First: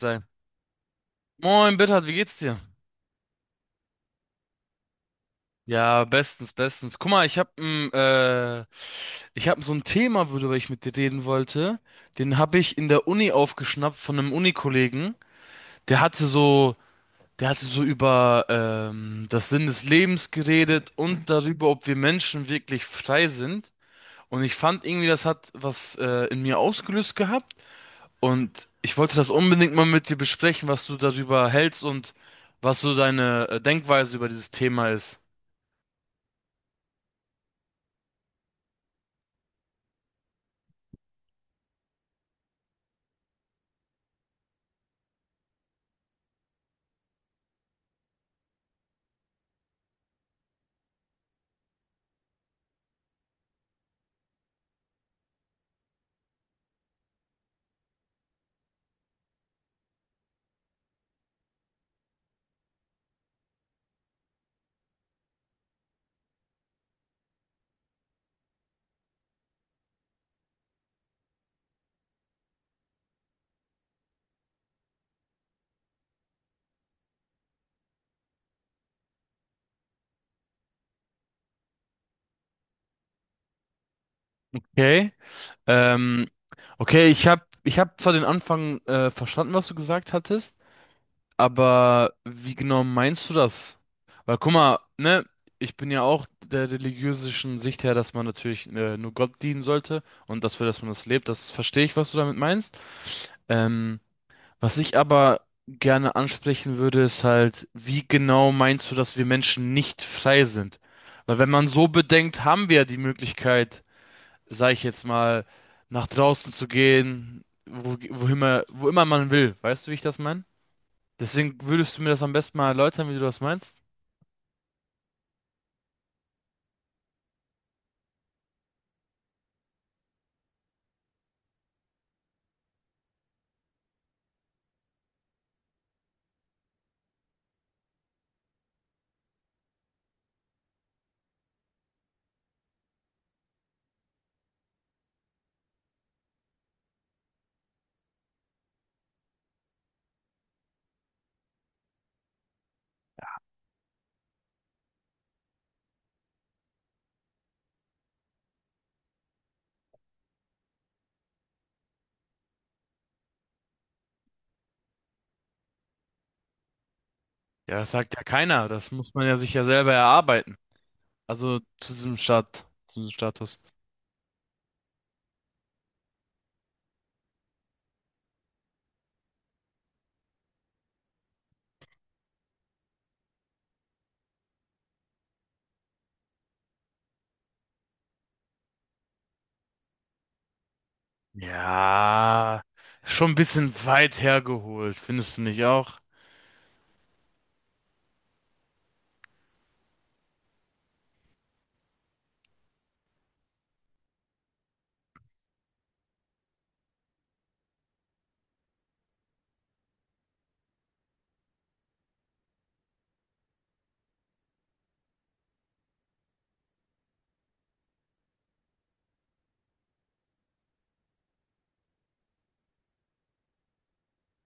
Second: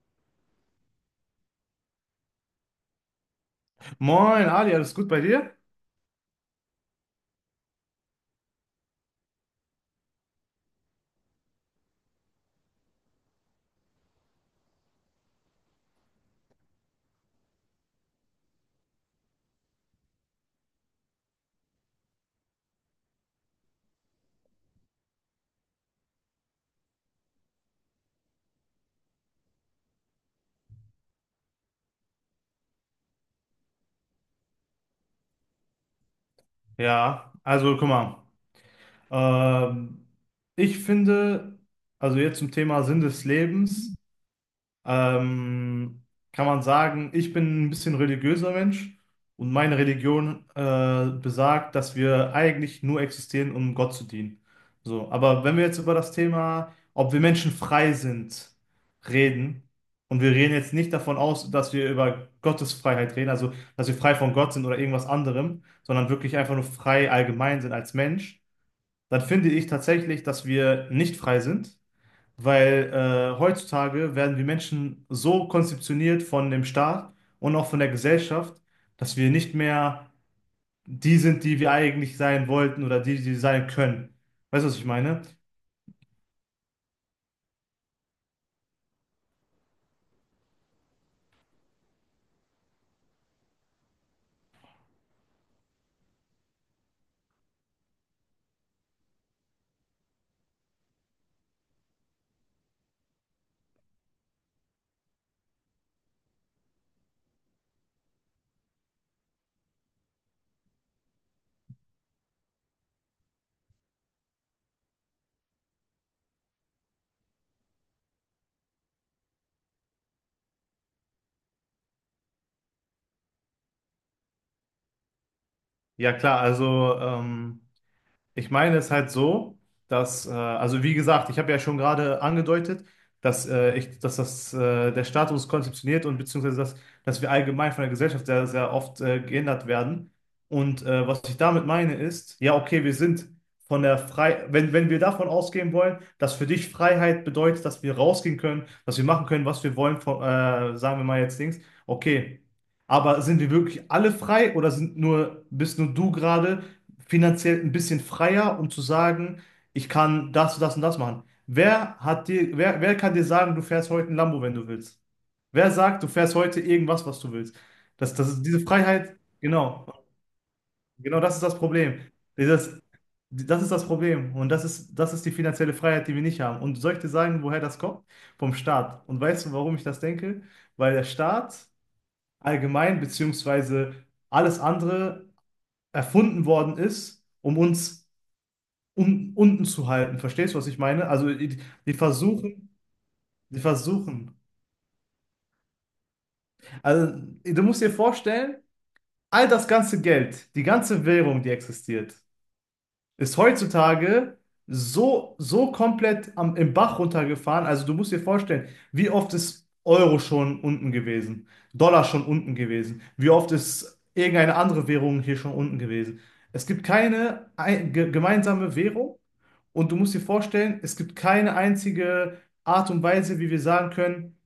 Sein. Moin, Bittert, wie geht's dir? Moin, Adi, alles gut bei dir? Ja, bestens, bestens. Guck mal, ich hab ich hab so ein Thema, worüber ich mit dir reden wollte. Den hab ich in der Uni aufgeschnappt von einem Unikollegen. Der hatte so, der hatte so über das Sinn des Lebens geredet und darüber, ob wir Menschen wirklich frei sind. Und ich fand irgendwie, das hat was in mir ausgelöst gehabt. Und ich wollte das unbedingt mal mit dir besprechen, was du darüber hältst und was so deine Denkweise über dieses Thema ist. Ja, also guck mal. Ähm, ich finde, also jetzt zum Thema Sinn des Lebens. ähm, Kann man sagen, ich bin ein bisschen religiöser Mensch und meine Religion besagt, dass wir eigentlich nur existieren, um Gott zu dienen. So, aber wenn wir jetzt über das Thema, ob wir Menschen frei sind, reden, und wir reden jetzt nicht davon aus, dass wir über Gottes Freiheit reden, also dass wir frei von Gott sind oder irgendwas anderem, sondern wirklich einfach nur frei allgemein sind als Mensch, dann finde ich tatsächlich, dass wir nicht frei sind. Weil heutzutage werden wir Menschen so konzeptioniert von dem Staat und auch von der Gesellschaft, dass wir nicht mehr die sind, die wir eigentlich sein wollten oder die, die wir sein können. Weißt du, was ich Okay. meine? Ähm, okay, ich hab zwar den Anfang verstanden, was du gesagt hattest, aber wie genau meinst du das? Weil guck mal, ne, ich bin ja auch der religiösen Sicht her, dass man natürlich nur Gott dienen sollte und dafür, dass man das lebt, das verstehe ich, was du damit meinst. Ähm, was ich aber gerne ansprechen würde, ist halt, wie genau meinst du, dass wir Menschen nicht frei sind? Weil wenn man so bedenkt, haben wir ja die Möglichkeit, sag ich jetzt mal, nach draußen zu gehen, wo immer man will. Weißt du, wie ich das meine? Deswegen würdest du mir das am besten mal erläutern, wie du das meinst? Ja, klar, also ich meine es halt so, dass, also wie gesagt, ich habe ja schon gerade angedeutet, dass, dass das, der Status konzeptioniert und beziehungsweise dass wir allgemein von der Gesellschaft sehr, sehr oft geändert werden. Und was ich damit meine ist, ja, okay, wir sind von der Frei, wenn wir davon ausgehen wollen, dass für dich Freiheit bedeutet, dass wir rausgehen können, dass wir machen können, was wir wollen, von, sagen wir mal jetzt Dings, okay. Aber sind wir wirklich alle frei oder sind bist nur du gerade finanziell ein bisschen freier, um zu sagen, ich kann das, das und das machen. Wer hat wer kann dir sagen, du fährst heute ein Lambo, wenn du willst? Wer sagt, du fährst heute irgendwas, was du willst? Ja, das sagt Das, ja das ist diese keiner. Das muss Freiheit, man ja sich ja genau, selber erarbeiten. genau das ist Also das zu Problem. diesem Dieses, zu diesem Status. Das ist das Problem und das ist die finanzielle Freiheit, die wir nicht haben. Und soll ich dir sagen, woher das kommt? Vom Staat. Und weißt du, warum ich das denke? Weil der Staat allgemein, beziehungsweise alles andere erfunden worden ist, um uns un unten zu halten. Verstehst du, was ich meine? Also die Ja, versuchen, schon ein die bisschen weit versuchen. hergeholt, findest du nicht auch? Also du musst dir vorstellen, all das ganze Geld, die ganze Währung, die existiert, ist heutzutage so komplett im Bach runtergefahren. Also du musst dir vorstellen, wie oft ist Euro schon unten gewesen, Dollar schon unten gewesen, wie oft ist irgendeine andere Währung hier schon unten gewesen. Es gibt keine ein, ge gemeinsame Währung und du musst dir vorstellen, es gibt keine einzige Art und Weise, wie wir sagen können,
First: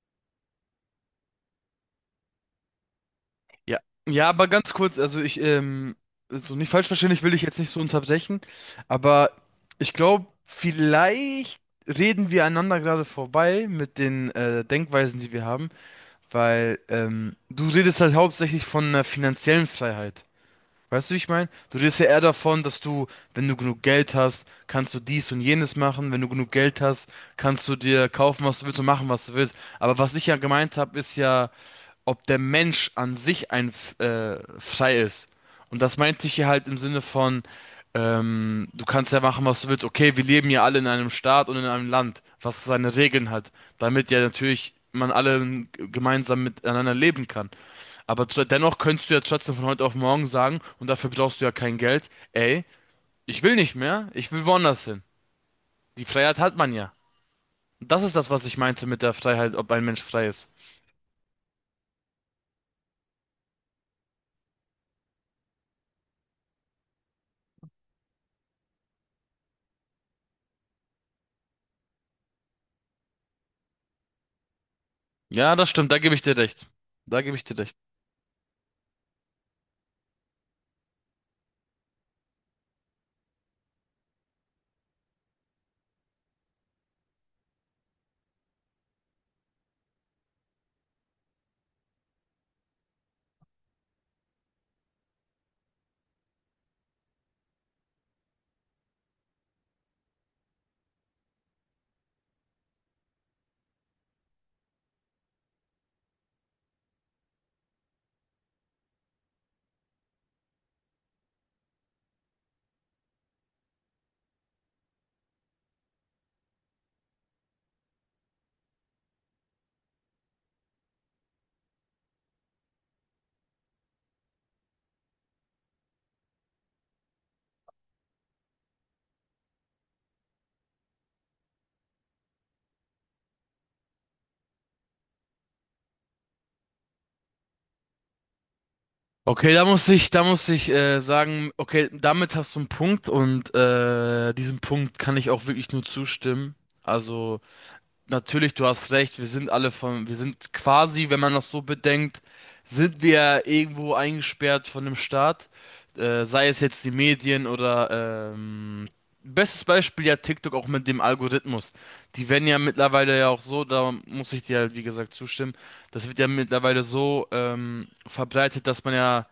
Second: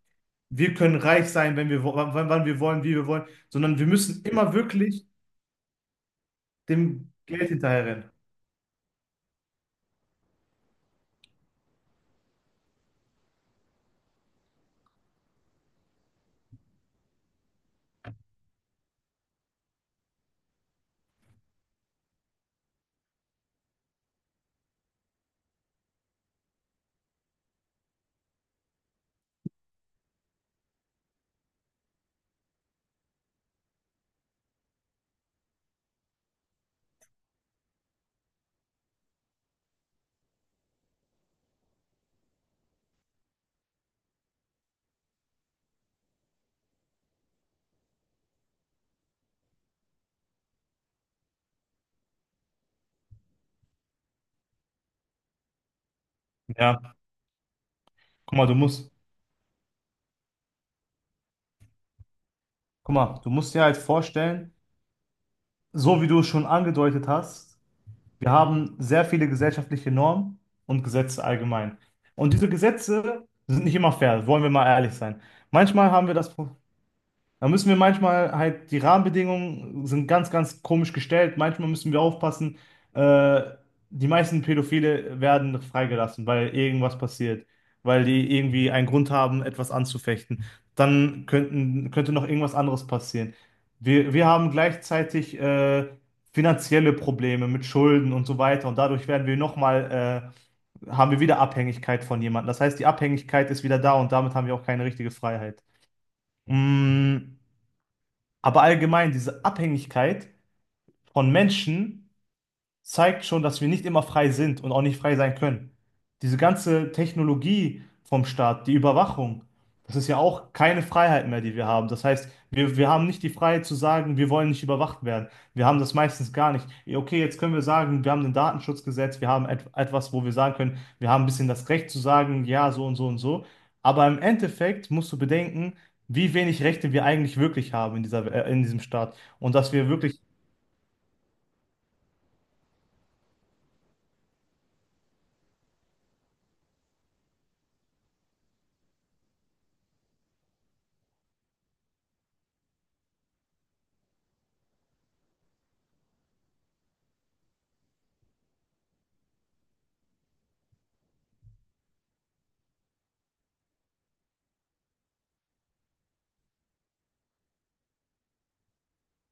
wir können reich sein, wenn wir, wo- wann, wann wir wollen, wie wir wollen, Ja, sondern wir müssen ja, aber immer ganz kurz, wirklich also so nicht falsch verstehen, dem ich will dich Geld jetzt nicht so hinterherrennen. unterbrechen, aber ich glaube, vielleicht reden wir einander gerade vorbei mit den Denkweisen, die wir haben, weil du redest halt hauptsächlich von einer finanziellen Freiheit. Weißt du, wie ich meine? Du redest ja eher davon, dass du, wenn du genug Geld hast, kannst du dies und jenes machen. Wenn du genug Geld hast, kannst du dir kaufen, was du willst und machen, was du willst. Aber was ich ja gemeint habe, ist ja, ob der Mensch an sich ein frei ist. Und das meinte ich hier halt im Sinne von, du kannst ja machen, was du willst. Okay, wir leben ja alle in einem Staat und in einem Land, was seine Regeln hat, damit ja natürlich man alle gemeinsam miteinander leben kann. Aber dennoch könntest du ja trotzdem von heute auf morgen sagen, und dafür brauchst du ja kein Geld, ey, ich will nicht mehr, ich will woanders hin. Die Freiheit hat man ja. Ja, Und das ist das, guck was mal, du ich meinte musst. mit der Freiheit, ob ein Mensch frei ist. Guck mal, du musst dir halt vorstellen, so wie du es schon angedeutet hast, wir haben sehr viele gesellschaftliche Normen und Gesetze allgemein. Und diese Gesetze sind nicht immer fair, wollen wir mal ehrlich sein. Ja, das Manchmal stimmt, da haben wir gebe ich das dir recht. Da gebe ich Da dir müssen recht. wir die Rahmenbedingungen sind ganz, ganz komisch gestellt. Manchmal müssen wir aufpassen. Äh, Die meisten Pädophile werden freigelassen, weil irgendwas passiert, weil die irgendwie einen Grund haben, etwas anzufechten. Könnte noch irgendwas anderes passieren. Wir haben gleichzeitig finanzielle Probleme mit Schulden und so weiter. Und dadurch werden wir haben wir wieder Abhängigkeit von jemandem. Das heißt, die Abhängigkeit ist wieder da und damit haben wir auch keine richtige Freiheit. Mm. Aber allgemein diese Abhängigkeit von Menschen zeigt schon, dass wir nicht immer frei sind und auch nicht frei sein können. Diese ganze Technologie vom Staat, die Überwachung, das ist ja auch keine Freiheit mehr, die wir haben. Das heißt, wir haben nicht die Freiheit zu sagen, wir wollen nicht überwacht werden. Wir haben das meistens gar nicht. Ja, okay, jetzt können wir sagen, wir haben ein Datenschutzgesetz, wir haben et etwas, wo wir sagen können, wir haben ein bisschen das Recht zu sagen, ja, so und so und so. Aber im Endeffekt musst du bedenken, wie wenig Rechte wir eigentlich wirklich haben in in diesem Staat. Okay, Und dass wir wirklich, da muss ich sagen, okay, damit hast du einen Punkt und diesem Punkt kann ich auch wirklich nur zustimmen. Also natürlich, du hast recht. Wir sind quasi, wenn man das so bedenkt, sind wir irgendwo eingesperrt von dem Staat. Sei es jetzt die Medien oder bestes Beispiel ja TikTok auch mit dem Algorithmus. Die werden ja mittlerweile ja auch so, da muss ich dir halt wie gesagt zustimmen, das wird ja mittlerweile so verbreitet, dass man ja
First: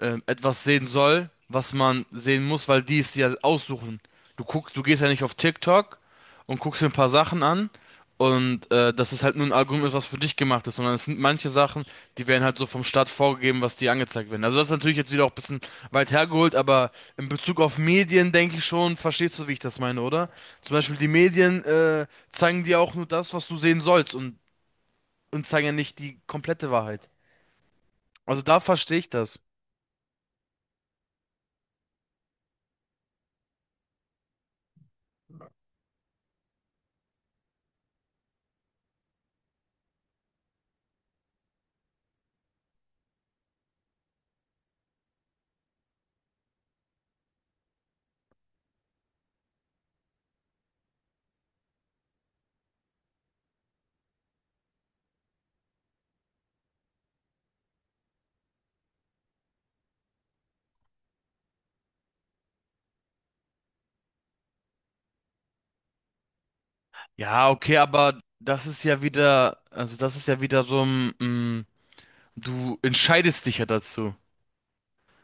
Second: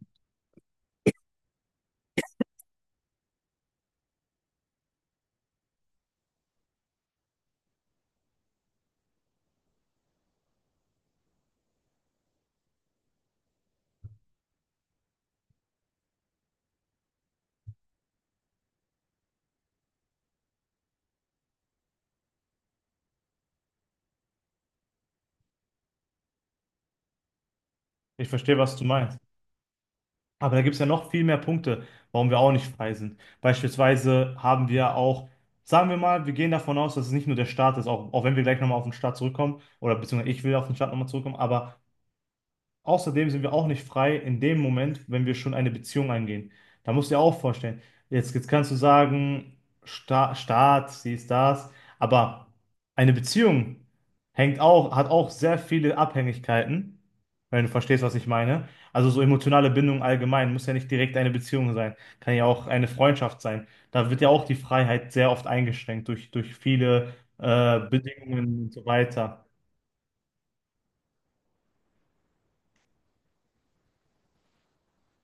etwas sehen soll, was man sehen muss, weil die es dir aussuchen. Du gehst ja nicht auf TikTok und guckst dir ein paar Sachen an und das ist halt nur ein Algorithmus, was für dich gemacht ist, sondern es sind manche Sachen, die werden halt so vom Staat vorgegeben, was dir angezeigt werden. Also das ist natürlich jetzt wieder auch ein bisschen weit hergeholt, aber in Bezug auf Medien denke ich schon, verstehst du, wie ich das meine, oder? Zum Beispiel die Medien zeigen dir auch nur das, was du sehen sollst und zeigen ja nicht die komplette Wahrheit. ich Also verstehe, da was du verstehe ich meinst. das. Aber da gibt es ja noch viel mehr Punkte, warum wir auch nicht frei sind. Beispielsweise haben wir auch, sagen wir mal, wir gehen davon aus, dass es nicht nur der Staat ist, auch wenn wir gleich nochmal auf den Staat zurückkommen, oder beziehungsweise ich will auf den Staat nochmal zurückkommen, aber außerdem sind wir auch nicht frei in dem Moment, wenn wir schon eine Beziehung eingehen. Da musst du dir auch vorstellen. Jetzt kannst du sagen, Staat, sie das, aber eine Beziehung hat auch sehr viele Abhängigkeiten, wenn du verstehst, was ich meine. Also so emotionale Bindung allgemein muss ja nicht direkt eine Beziehung sein, kann ja auch eine Freundschaft sein. Da wird ja auch die Freiheit sehr oft eingeschränkt durch viele Ja, okay, aber Bedingungen das und ist so ja weiter. wieder, also das ist ja wieder so ein, mm, du entscheidest dich ja dazu.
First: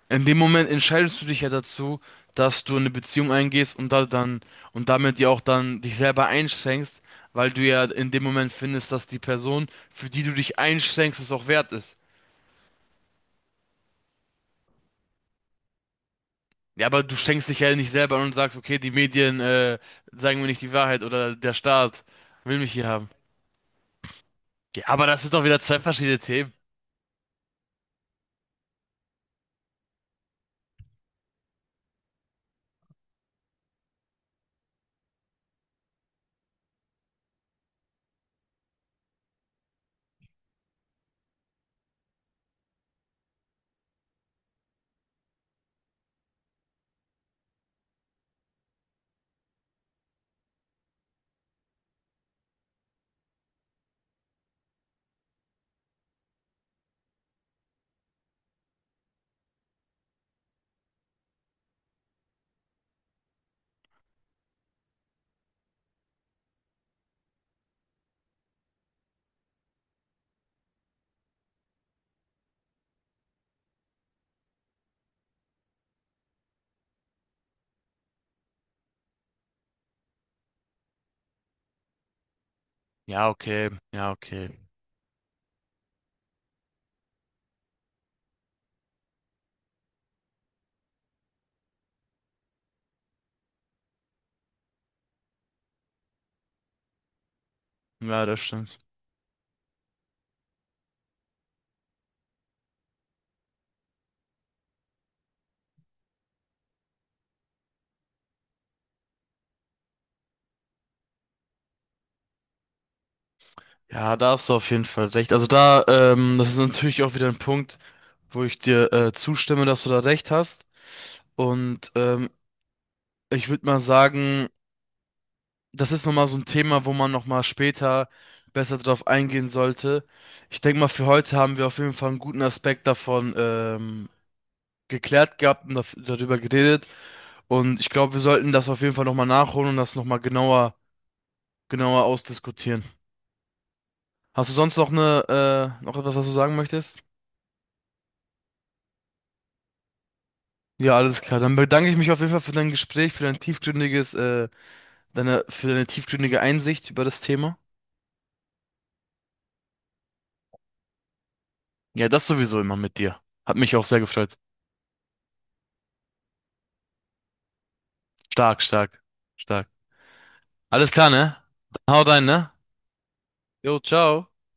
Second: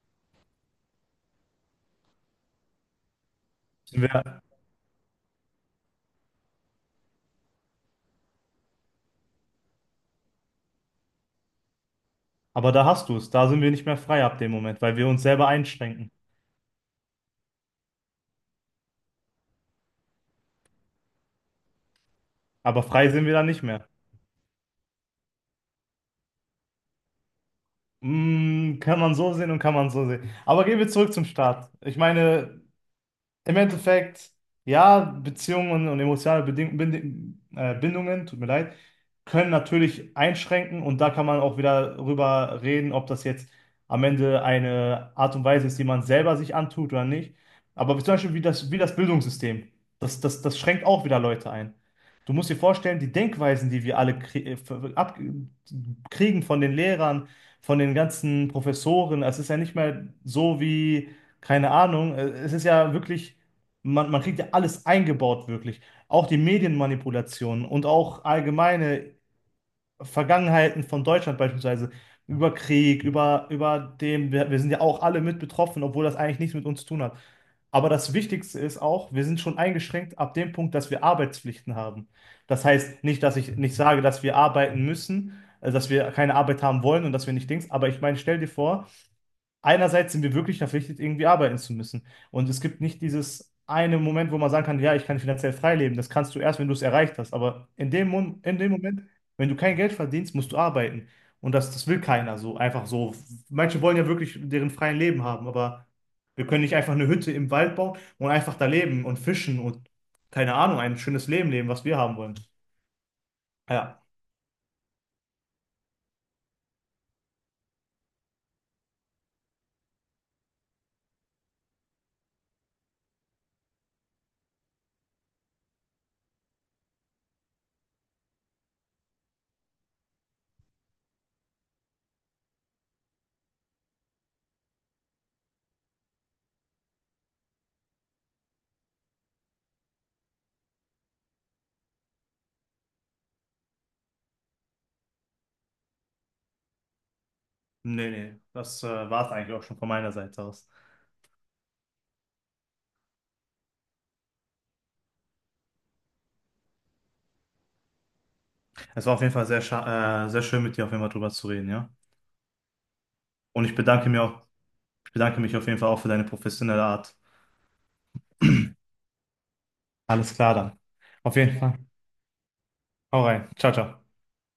In dem Moment entscheidest du dich ja dazu, dass du eine Beziehung eingehst und da dann und damit ja auch dann dich selber einschränkst, weil du ja in dem Moment findest, dass die Person, für die du dich einschränkst, es auch wert ist. Aber da hast du es. Da sind wir nicht mehr frei ab dem Moment, weil wir uns selber einschränken. Ja, aber du schenkst dich ja nicht selber an und sagst, okay, die Medien sagen mir nicht die Wahrheit oder der Staat will mich Aber hier haben. frei sind wir dann nicht mehr. Ja, aber das sind doch wieder zwei verschiedene Themen. Mm, kann man so sehen und kann man so sehen. Aber gehen wir zurück zum Start. Im Endeffekt, ja, Beziehungen und emotionale Beding Bind Bindungen, tut mir leid, können natürlich einschränken und da kann man auch wieder drüber reden, ob das jetzt am Ende eine Art und Weise ist, die man selber sich antut oder nicht. Aber zum Beispiel wie das Bildungssystem, das schränkt auch wieder Leute ein. Du musst dir vorstellen, die Denkweisen, die wir alle krie ver- ab kriegen von den Lehrern, von den ganzen Professoren, es ist ja nicht mehr so wie, keine Ahnung, es ist ja wirklich. Man kriegt ja alles eingebaut, wirklich. Auch die Medienmanipulationen und auch allgemeine Vergangenheiten von Deutschland beispielsweise über Krieg, über dem, wir sind ja auch alle mit betroffen, obwohl das eigentlich nichts mit uns zu tun hat. Aber das Wichtigste ist auch, wir sind schon eingeschränkt ab dem Punkt, dass wir Arbeitspflichten haben. Das heißt nicht, Ja, dass ich okay, nicht sage, ja, dass wir okay. arbeiten müssen, dass wir keine Arbeit haben wollen und dass wir nicht Dings, aber ich meine, stell dir vor, einerseits sind wir wirklich verpflichtet, irgendwie arbeiten zu müssen. Und es gibt nicht dieses eine Moment, wo man sagen kann, ja, ich kann finanziell frei leben. Das kannst du erst, wenn du es erreicht hast. Aber in Ja, das in dem stimmt. Moment, wenn du kein Geld verdienst, musst du arbeiten. Und das will keiner so, einfach so. Manche wollen ja wirklich deren freien Leben haben, aber wir können nicht einfach eine Hütte im Wald bauen und einfach da leben und fischen und keine Ahnung, ein schönes Leben leben, was wir haben wollen. Ja, Ja, da hast du auf jeden Fall recht. Also da, das ist natürlich auch wieder ein Punkt, wo ich dir zustimme, dass du da recht hast. Und ich würde mal sagen, das ist nochmal so ein Thema, wo man nochmal später besser drauf eingehen sollte. Ich denke mal, für heute haben wir auf jeden Fall einen guten Aspekt davon geklärt gehabt und darüber geredet. Und ich glaube, wir sollten das auf jeden Fall nochmal nachholen und das nochmal genauer ausdiskutieren. Hast du sonst noch eine, noch etwas, was du sagen möchtest? nee, nee, das war es eigentlich auch schon von meiner Seite aus. Ja, alles klar. Dann bedanke ich mich auf jeden Fall für dein Gespräch, für dein für deine tiefgründige Einsicht über das Thema. Es war auf jeden Fall sehr schön, mit dir auf jeden Fall drüber zu reden, ja. Ja, das sowieso immer mit dir. Hat Und mich auch sehr gefreut. Ich bedanke mich auf jeden Fall auch für deine professionelle Art. Stark, stark, stark. Alles klar dann. Alles klar, ne? Auf jeden Fall. Dann haut rein, ne? Hau rein. Ciao, Jo, ciao. ciao.